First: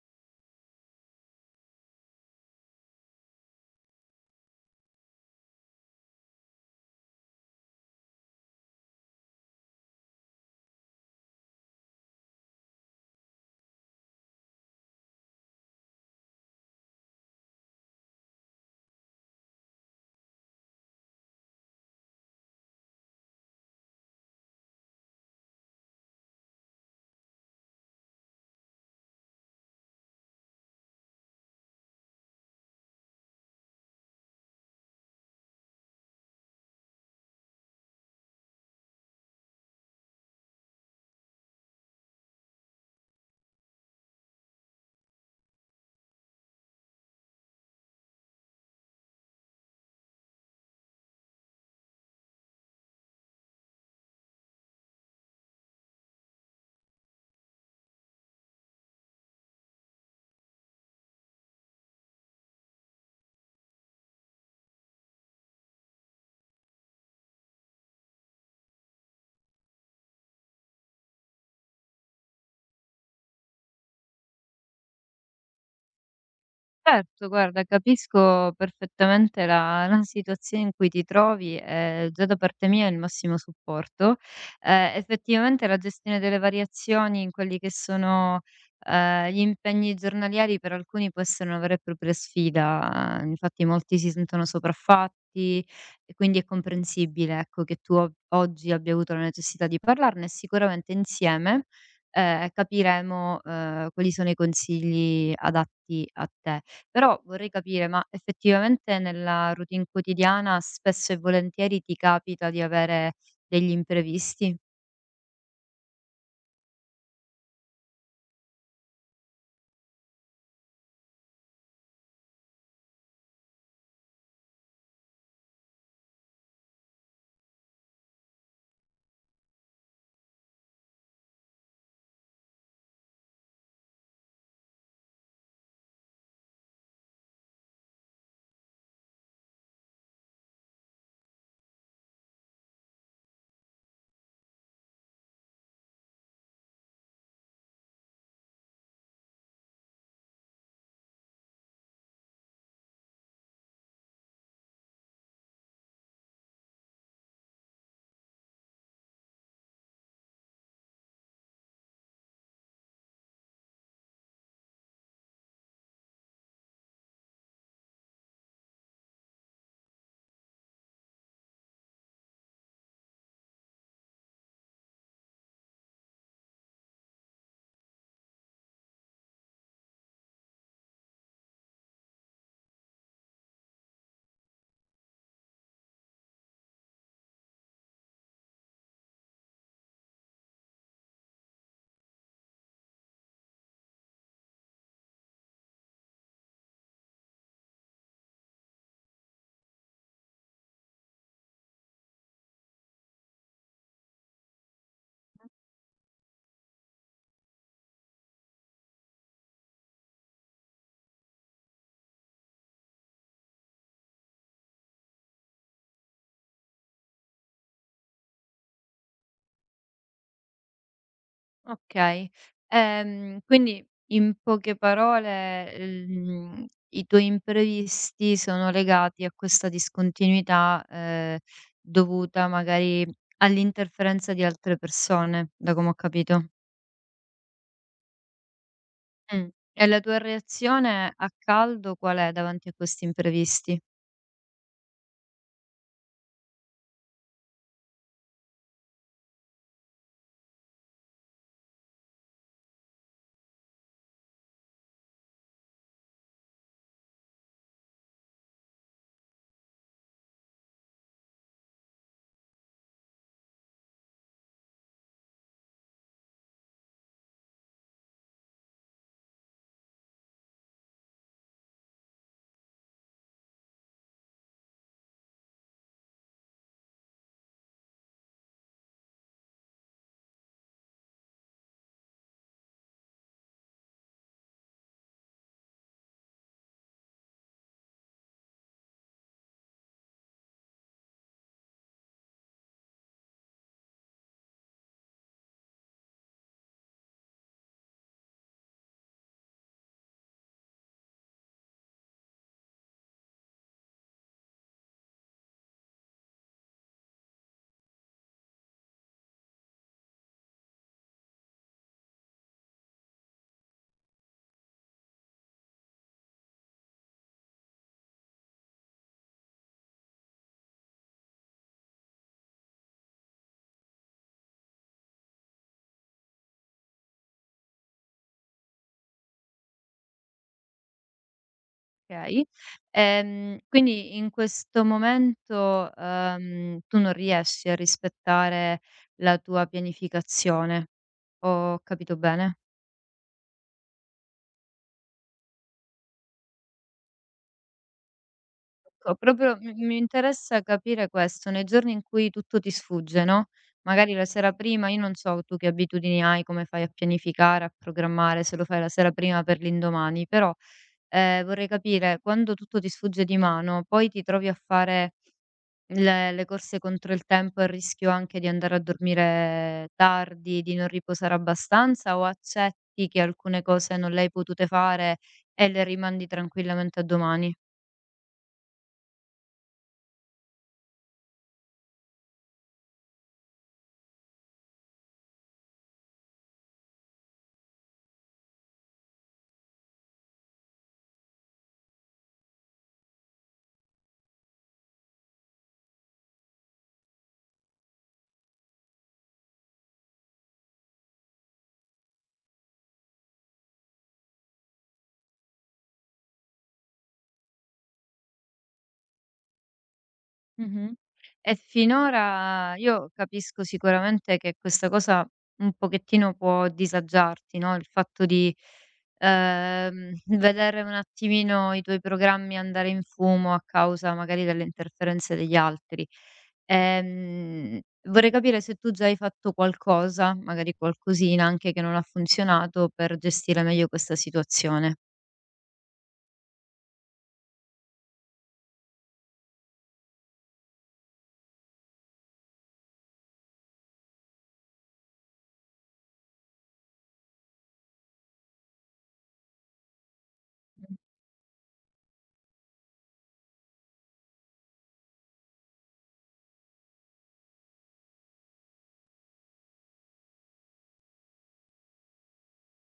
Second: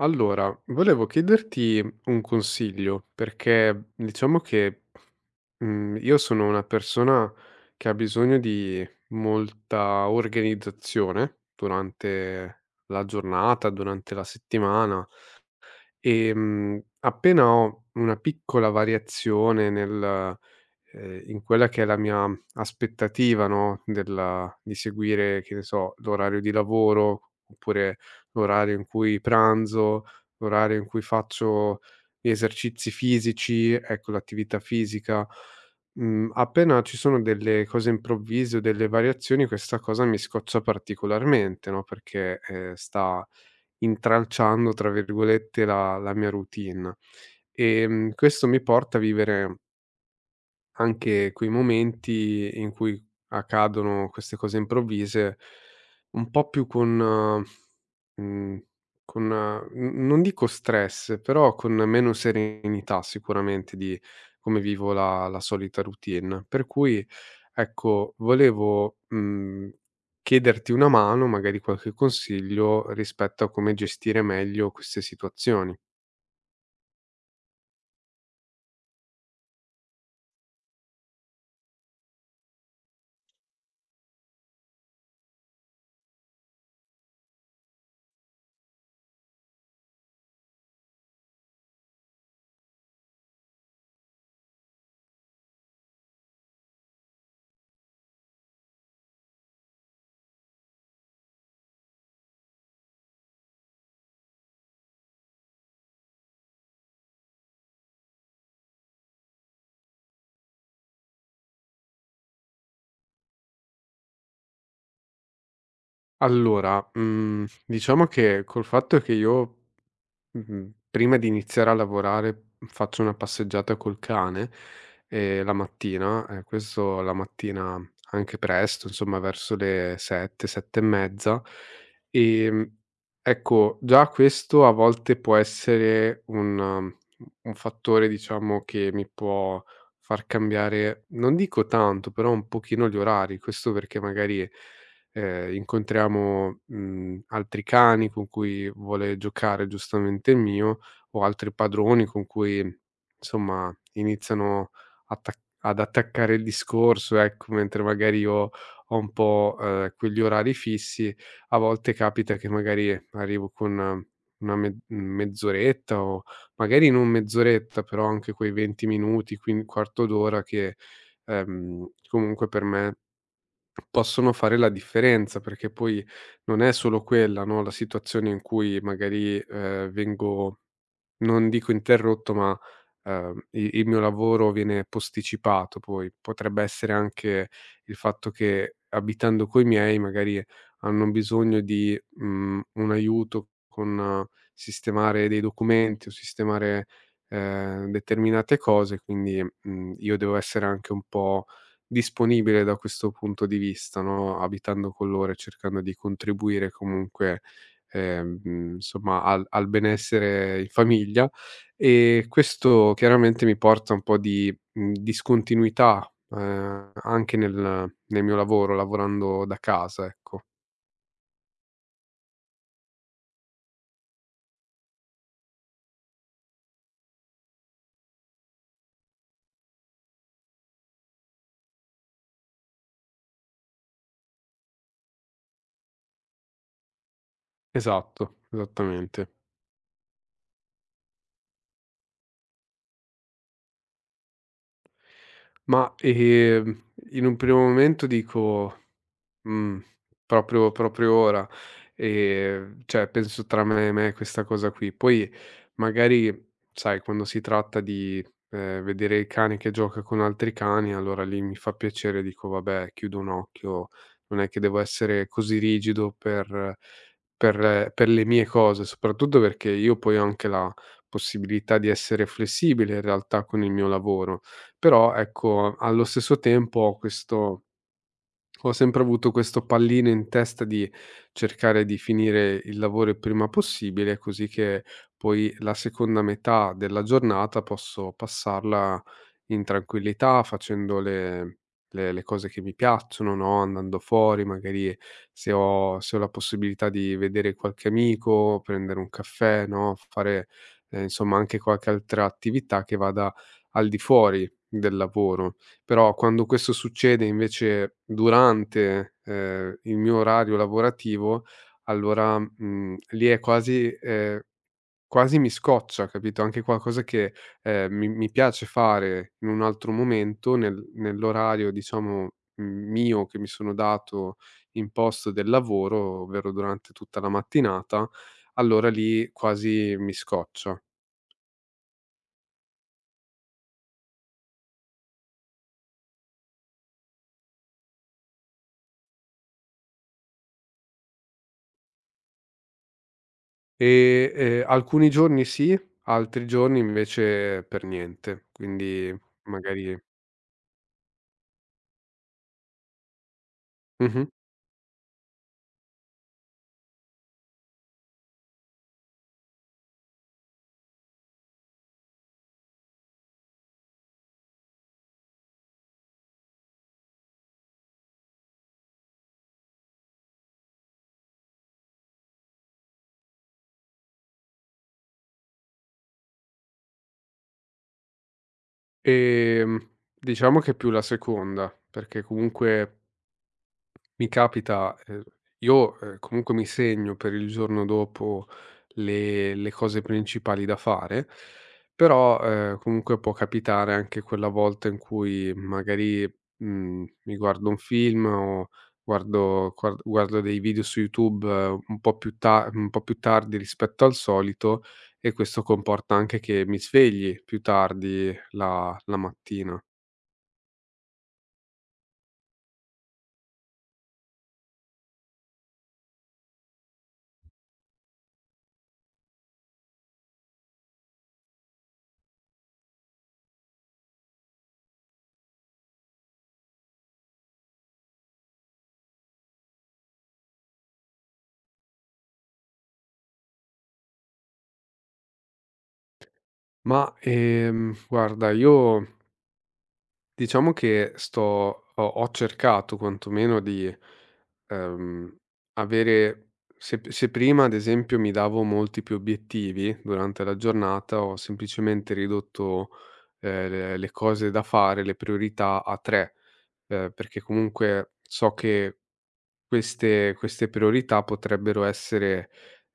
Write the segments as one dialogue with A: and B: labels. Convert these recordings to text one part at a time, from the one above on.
A: Allora, volevo chiederti un consiglio, perché diciamo che io sono una persona che ha bisogno di molta organizzazione durante la giornata, durante la settimana e appena ho una piccola variazione nel in quella che è la mia aspettativa, no, della di seguire, che ne so, l'orario di lavoro, oppure l'orario in cui pranzo, l'orario in cui faccio gli esercizi fisici, ecco, l'attività fisica. Mhmm, appena ci sono delle cose improvvise o delle variazioni, questa cosa mi scoccia particolarmente, no, perché, sta "intralciando", tra virgolette, la mia routine. Questo mi porta a vivere anche quei momenti in cui accadono queste cose improvvise, un po' più con eh, mhmm, con n non dico stress, però con meno serenità sicuramente di come vivo la solita routine. Per cui, ecco, volevo, chiederti una mano, magari qualche consiglio rispetto a come gestire meglio queste situazioni.
B: Certo, guarda, capisco perfettamente la situazione in cui ti trovi e già da parte mia è il massimo supporto. Effettivamente la gestione delle variazioni in quelli che sono, gli impegni giornalieri per alcuni può essere una vera e propria sfida, infatti molti si sentono sopraffatti e quindi è comprensibile, ecco, che tu o oggi abbia avuto la necessità di parlarne e sicuramente insieme, capiremo, quali sono i consigli adatti a te. Però vorrei capire, ma effettivamente nella routine quotidiana spesso e volentieri ti capita di avere degli imprevisti?
A: Allora, diciamo che col fatto che io Mh-mh. Prima di iniziare a lavorare faccio una passeggiata col cane, la mattina, questo la mattina anche presto, insomma verso le 7, 7 e mezza. Ehm, ecco, già questo a volte può essere un un fattore diciamo che mi può far cambiare, non dico tanto, però un pochino gli orari. Questo perché magari incontriamo, altri cani con cui vuole giocare giustamente il mio, o altri padroni con cui, insomma, iniziano attac ad attaccare il discorso, ecco, mentre magari io ho un po', quegli orari fissi, a volte capita che magari arrivo con una me mezz'oretta o magari non mezz'oretta, però anche quei 20 minuti, quin quarto d'ora che, comunque per me, possono fare la differenza, perché poi non è solo quella, no, la situazione in cui magari, vengo non dico interrotto, ma, i il mio lavoro viene posticipato poi. Potrebbe essere anche il fatto che abitando coi miei magari hanno bisogno di, un aiuto con sistemare dei documenti o sistemare, determinate cose, quindi, io devo essere anche un po' disponibile da questo punto di vista, no, abitando con loro e cercando di contribuire comunque insomma al benessere in famiglia, e questo chiaramente mi porta un po' di, discontinuità, anche nel mio lavoro, lavorando da casa, ecco.
B: Okay. Quindi in poche parole, i tuoi imprevisti sono legati a questa discontinuità, dovuta magari all'interferenza di altre persone, da come ho capito.
A: Esatto, esattamente.
B: Mh. E la tua reazione a caldo qual è davanti a questi imprevisti?
A: Ma, in un primo momento dico: "Mh, proprio ora". Cioè penso tra me e me questa cosa qui. Poi magari, sai, quando si tratta di, vedere il cane che gioca con altri cani, allora lì mi fa piacere, dico: "Vabbè, chiudo un occhio, non è che devo essere così rigido per per le mie cose", soprattutto perché io poi ho anche la possibilità di essere flessibile in realtà con il mio lavoro. Però ecco, allo stesso tempo ho sempre avuto questo pallino in testa di cercare di finire il lavoro il prima possibile, così che poi la seconda metà della giornata posso passarla in tranquillità facendo le cose che mi piacciono, no, andando fuori, magari se ho la possibilità di vedere qualche amico, prendere un caffè, no, fare, insomma anche qualche altra attività che vada al di fuori del lavoro. Però quando questo succede invece durante, il mio orario lavorativo, allora, lì è quasi mi scoccia, capito? Anche qualcosa che, mi piace fare in un altro momento, nell'orario diciamo, mio che mi sono dato imposto del lavoro, ovvero durante tutta la mattinata, allora lì quasi mi scoccia.
B: Okay. Quindi in questo momento, tu non riesci a rispettare la tua pianificazione. Ho capito bene?
A: Alcuni giorni sì, altri giorni invece per niente,
B: Ecco,
A: quindi
B: proprio mi
A: magari
B: mi interessa capire questo, nei giorni in cui tutto ti sfugge, no, magari la
A: mh-mh.
B: sera prima io non so tu che abitudini hai, come fai a pianificare, a programmare, se lo fai la sera prima per l'indomani, però, vorrei capire quando tutto ti sfugge di mano, poi ti trovi a fare le corse contro il tempo e il rischio anche di andare a dormire tardi, di non riposare abbastanza o accetti che alcune cose non le hai potute fare e le rimandi tranquillamente a domani?
A: Diciamo che più la seconda, perché comunque mi capita, comunque mi segno per il giorno dopo le cose principali da fare, però, comunque può capitare anche quella volta in cui magari, mi guardo un film o guardo dei video su YouTube un po' più tardi rispetto al solito e questo comporta anche che mi svegli più tardi la mattina.
B: Mh-mh. E finora io capisco sicuramente che questa cosa un pochettino può disagiarti, no, il fatto di, ehm, vedere un attimino i tuoi programmi andare in fumo a causa magari delle interferenze degli altri. Ehm, Vorrei capire se tu già hai fatto qualcosa, magari qualcosina anche che non ha funzionato, per gestire meglio questa situazione.
A: Ma, guarda io diciamo che sto ho cercato quantomeno di, ehm, avere se prima, ad esempio, mi davo molti più obiettivi durante la giornata, ho semplicemente ridotto, le cose da fare, le priorità a 3, perché comunque so che queste priorità potrebbero essere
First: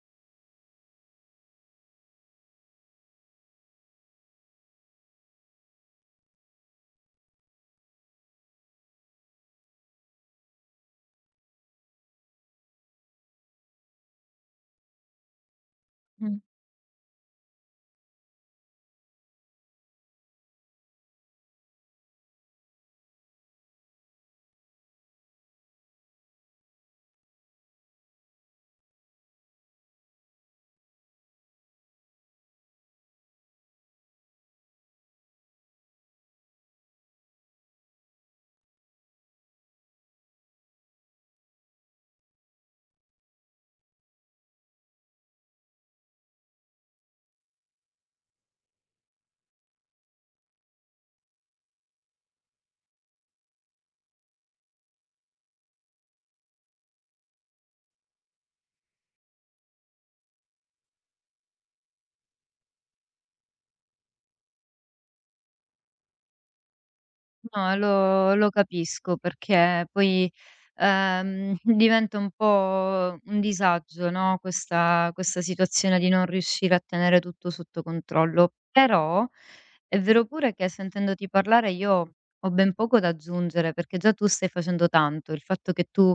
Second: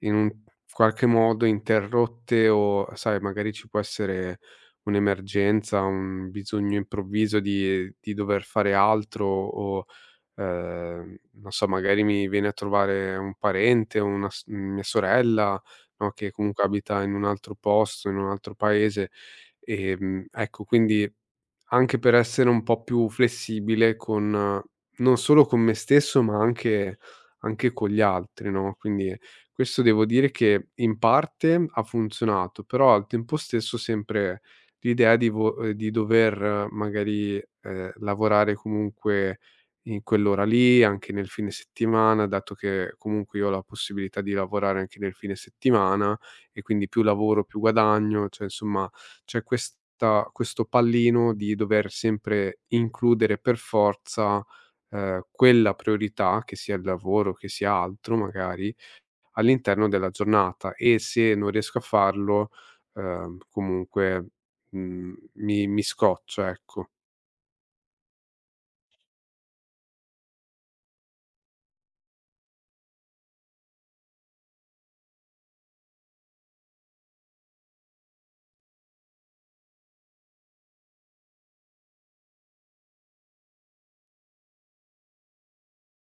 A: in un qualche modo interrotte o, sai, magari ci può essere un'emergenza, un bisogno improvviso di dover fare altro o, non so, magari mi viene a trovare un parente, una s mia sorella, no, che
B: Mh.
A: comunque abita in un altro posto, in un altro paese. Ecco, quindi anche per essere un po' più flessibile con non solo con me stesso, ma anche con gli altri, no, quindi questo devo dire che in parte ha funzionato, però al tempo stesso sempre l'idea di dover magari, lavorare comunque in quell'ora lì, anche nel fine settimana, dato che comunque io ho la possibilità di lavorare anche nel fine settimana e quindi più lavoro più guadagno, cioè insomma c'è questa questo pallino di dover sempre includere per forza, quella priorità, che sia il lavoro, che sia altro magari, all'interno della giornata e se non riesco a farlo, comunque, mi scoccio, ecco.
B: No, lo capisco perché poi, diventa un po' un disagio, no, questa situazione di non riuscire a tenere tutto sotto controllo. Però è vero pure che sentendoti parlare io ho ben poco da aggiungere, perché già tu stai facendo tanto. Il fatto che tu,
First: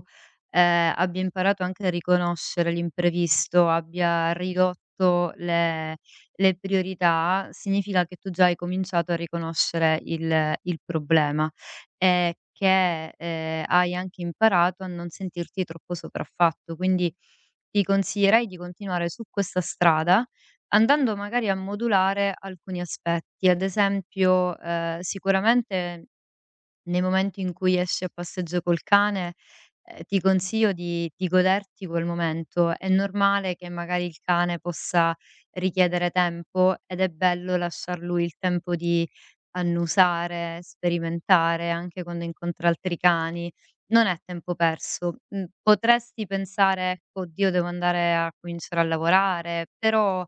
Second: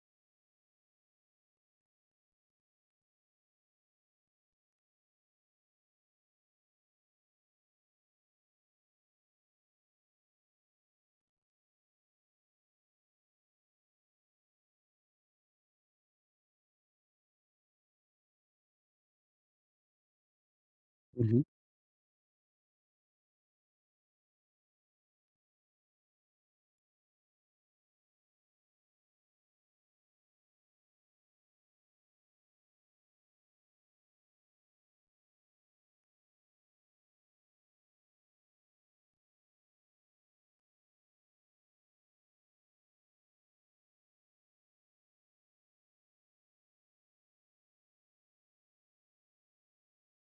B: abbia imparato anche a riconoscere l'imprevisto, abbia ridotto le priorità, significa che tu già hai cominciato a riconoscere il problema e che, hai anche imparato a non sentirti troppo sopraffatto. Quindi ti consiglierei di continuare su questa strada, andando
A: Mh-mh,
B: magari a modulare alcuni aspetti. Ad esempio, sicuramente nel momento in cui esci a passeggio col cane, ti consiglio di goderti quel momento. È normale che magari il cane possa richiedere tempo ed è bello lasciar lui il tempo di annusare, sperimentare, anche quando incontra altri cani. Non è tempo perso. Mhmm, potresti pensare: "Ecco, oddio devo andare a cominciare a lavorare", però,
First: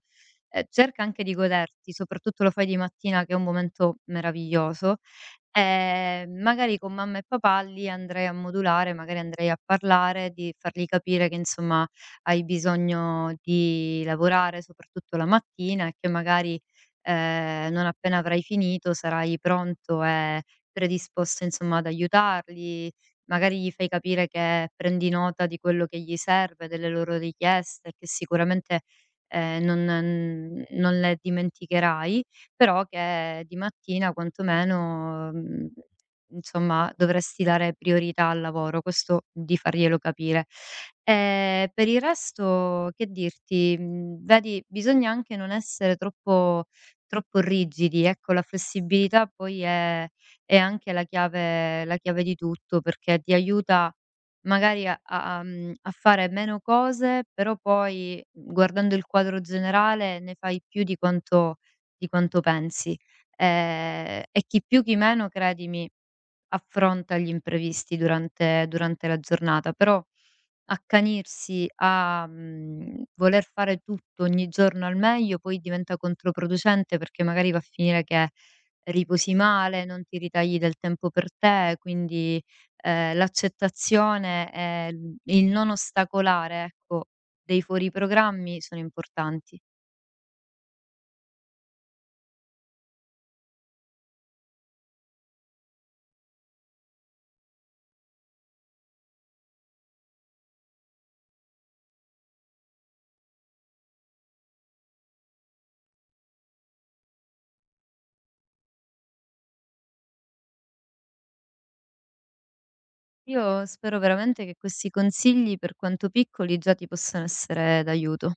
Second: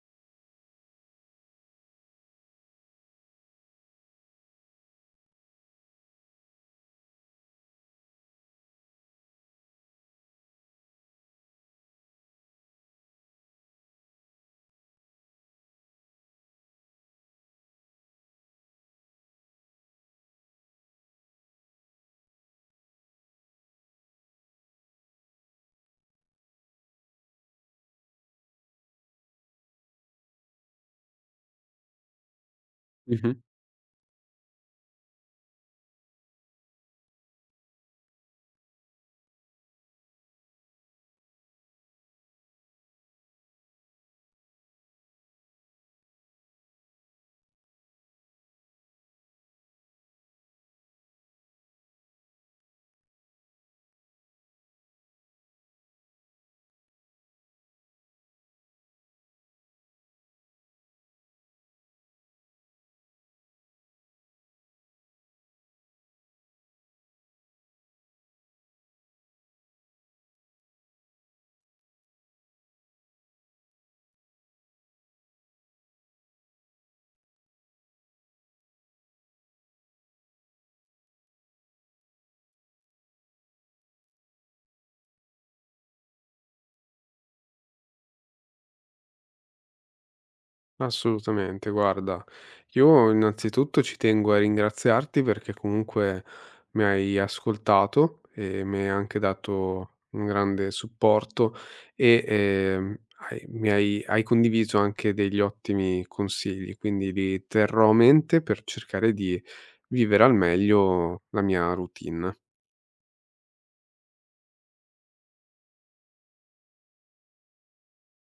B: cerca anche di goderti, soprattutto lo fai di mattina che è un momento meraviglioso. Magari con mamma e papà lì andrei a modulare, magari andrei a parlare, di fargli capire che insomma hai bisogno di lavorare soprattutto la mattina e che magari, non appena avrai finito sarai pronto e predisposto insomma ad aiutarli. Magari gli fai capire che prendi nota di quello che gli serve, delle loro richieste, che sicuramente, non le dimenticherai però
A: mh-mh.
B: che di mattina quantomeno, mhmm, insomma, dovresti dare priorità al lavoro, questo di farglielo capire. Per il resto che dirti, mhmm, vedi bisogna anche non essere troppo rigidi, ecco la flessibilità poi è anche la chiave di tutto, perché ti aiuta magari a mhmm, a fare meno cose, però poi mhmm, guardando il quadro generale ne fai più di quanto pensi. E chi più chi meno, credimi, affronta gli imprevisti durante la giornata, però accanirsi a, mhmm, voler fare tutto ogni giorno al meglio poi diventa controproducente perché magari va a finire che riposi male, non ti ritagli del tempo per te, quindi, l'accettazione e il non ostacolare, ecco, dei fuori programmi sono importanti.
A: Assolutamente, guarda, io innanzitutto ci tengo a ringraziarti perché comunque mi hai ascoltato e mi hai anche dato un grande supporto e hai condiviso anche degli ottimi consigli, quindi li terrò a mente per cercare di vivere al meglio la mia routine.
B: Io spero veramente che questi consigli, per quanto piccoli, già ti possano essere d'aiuto.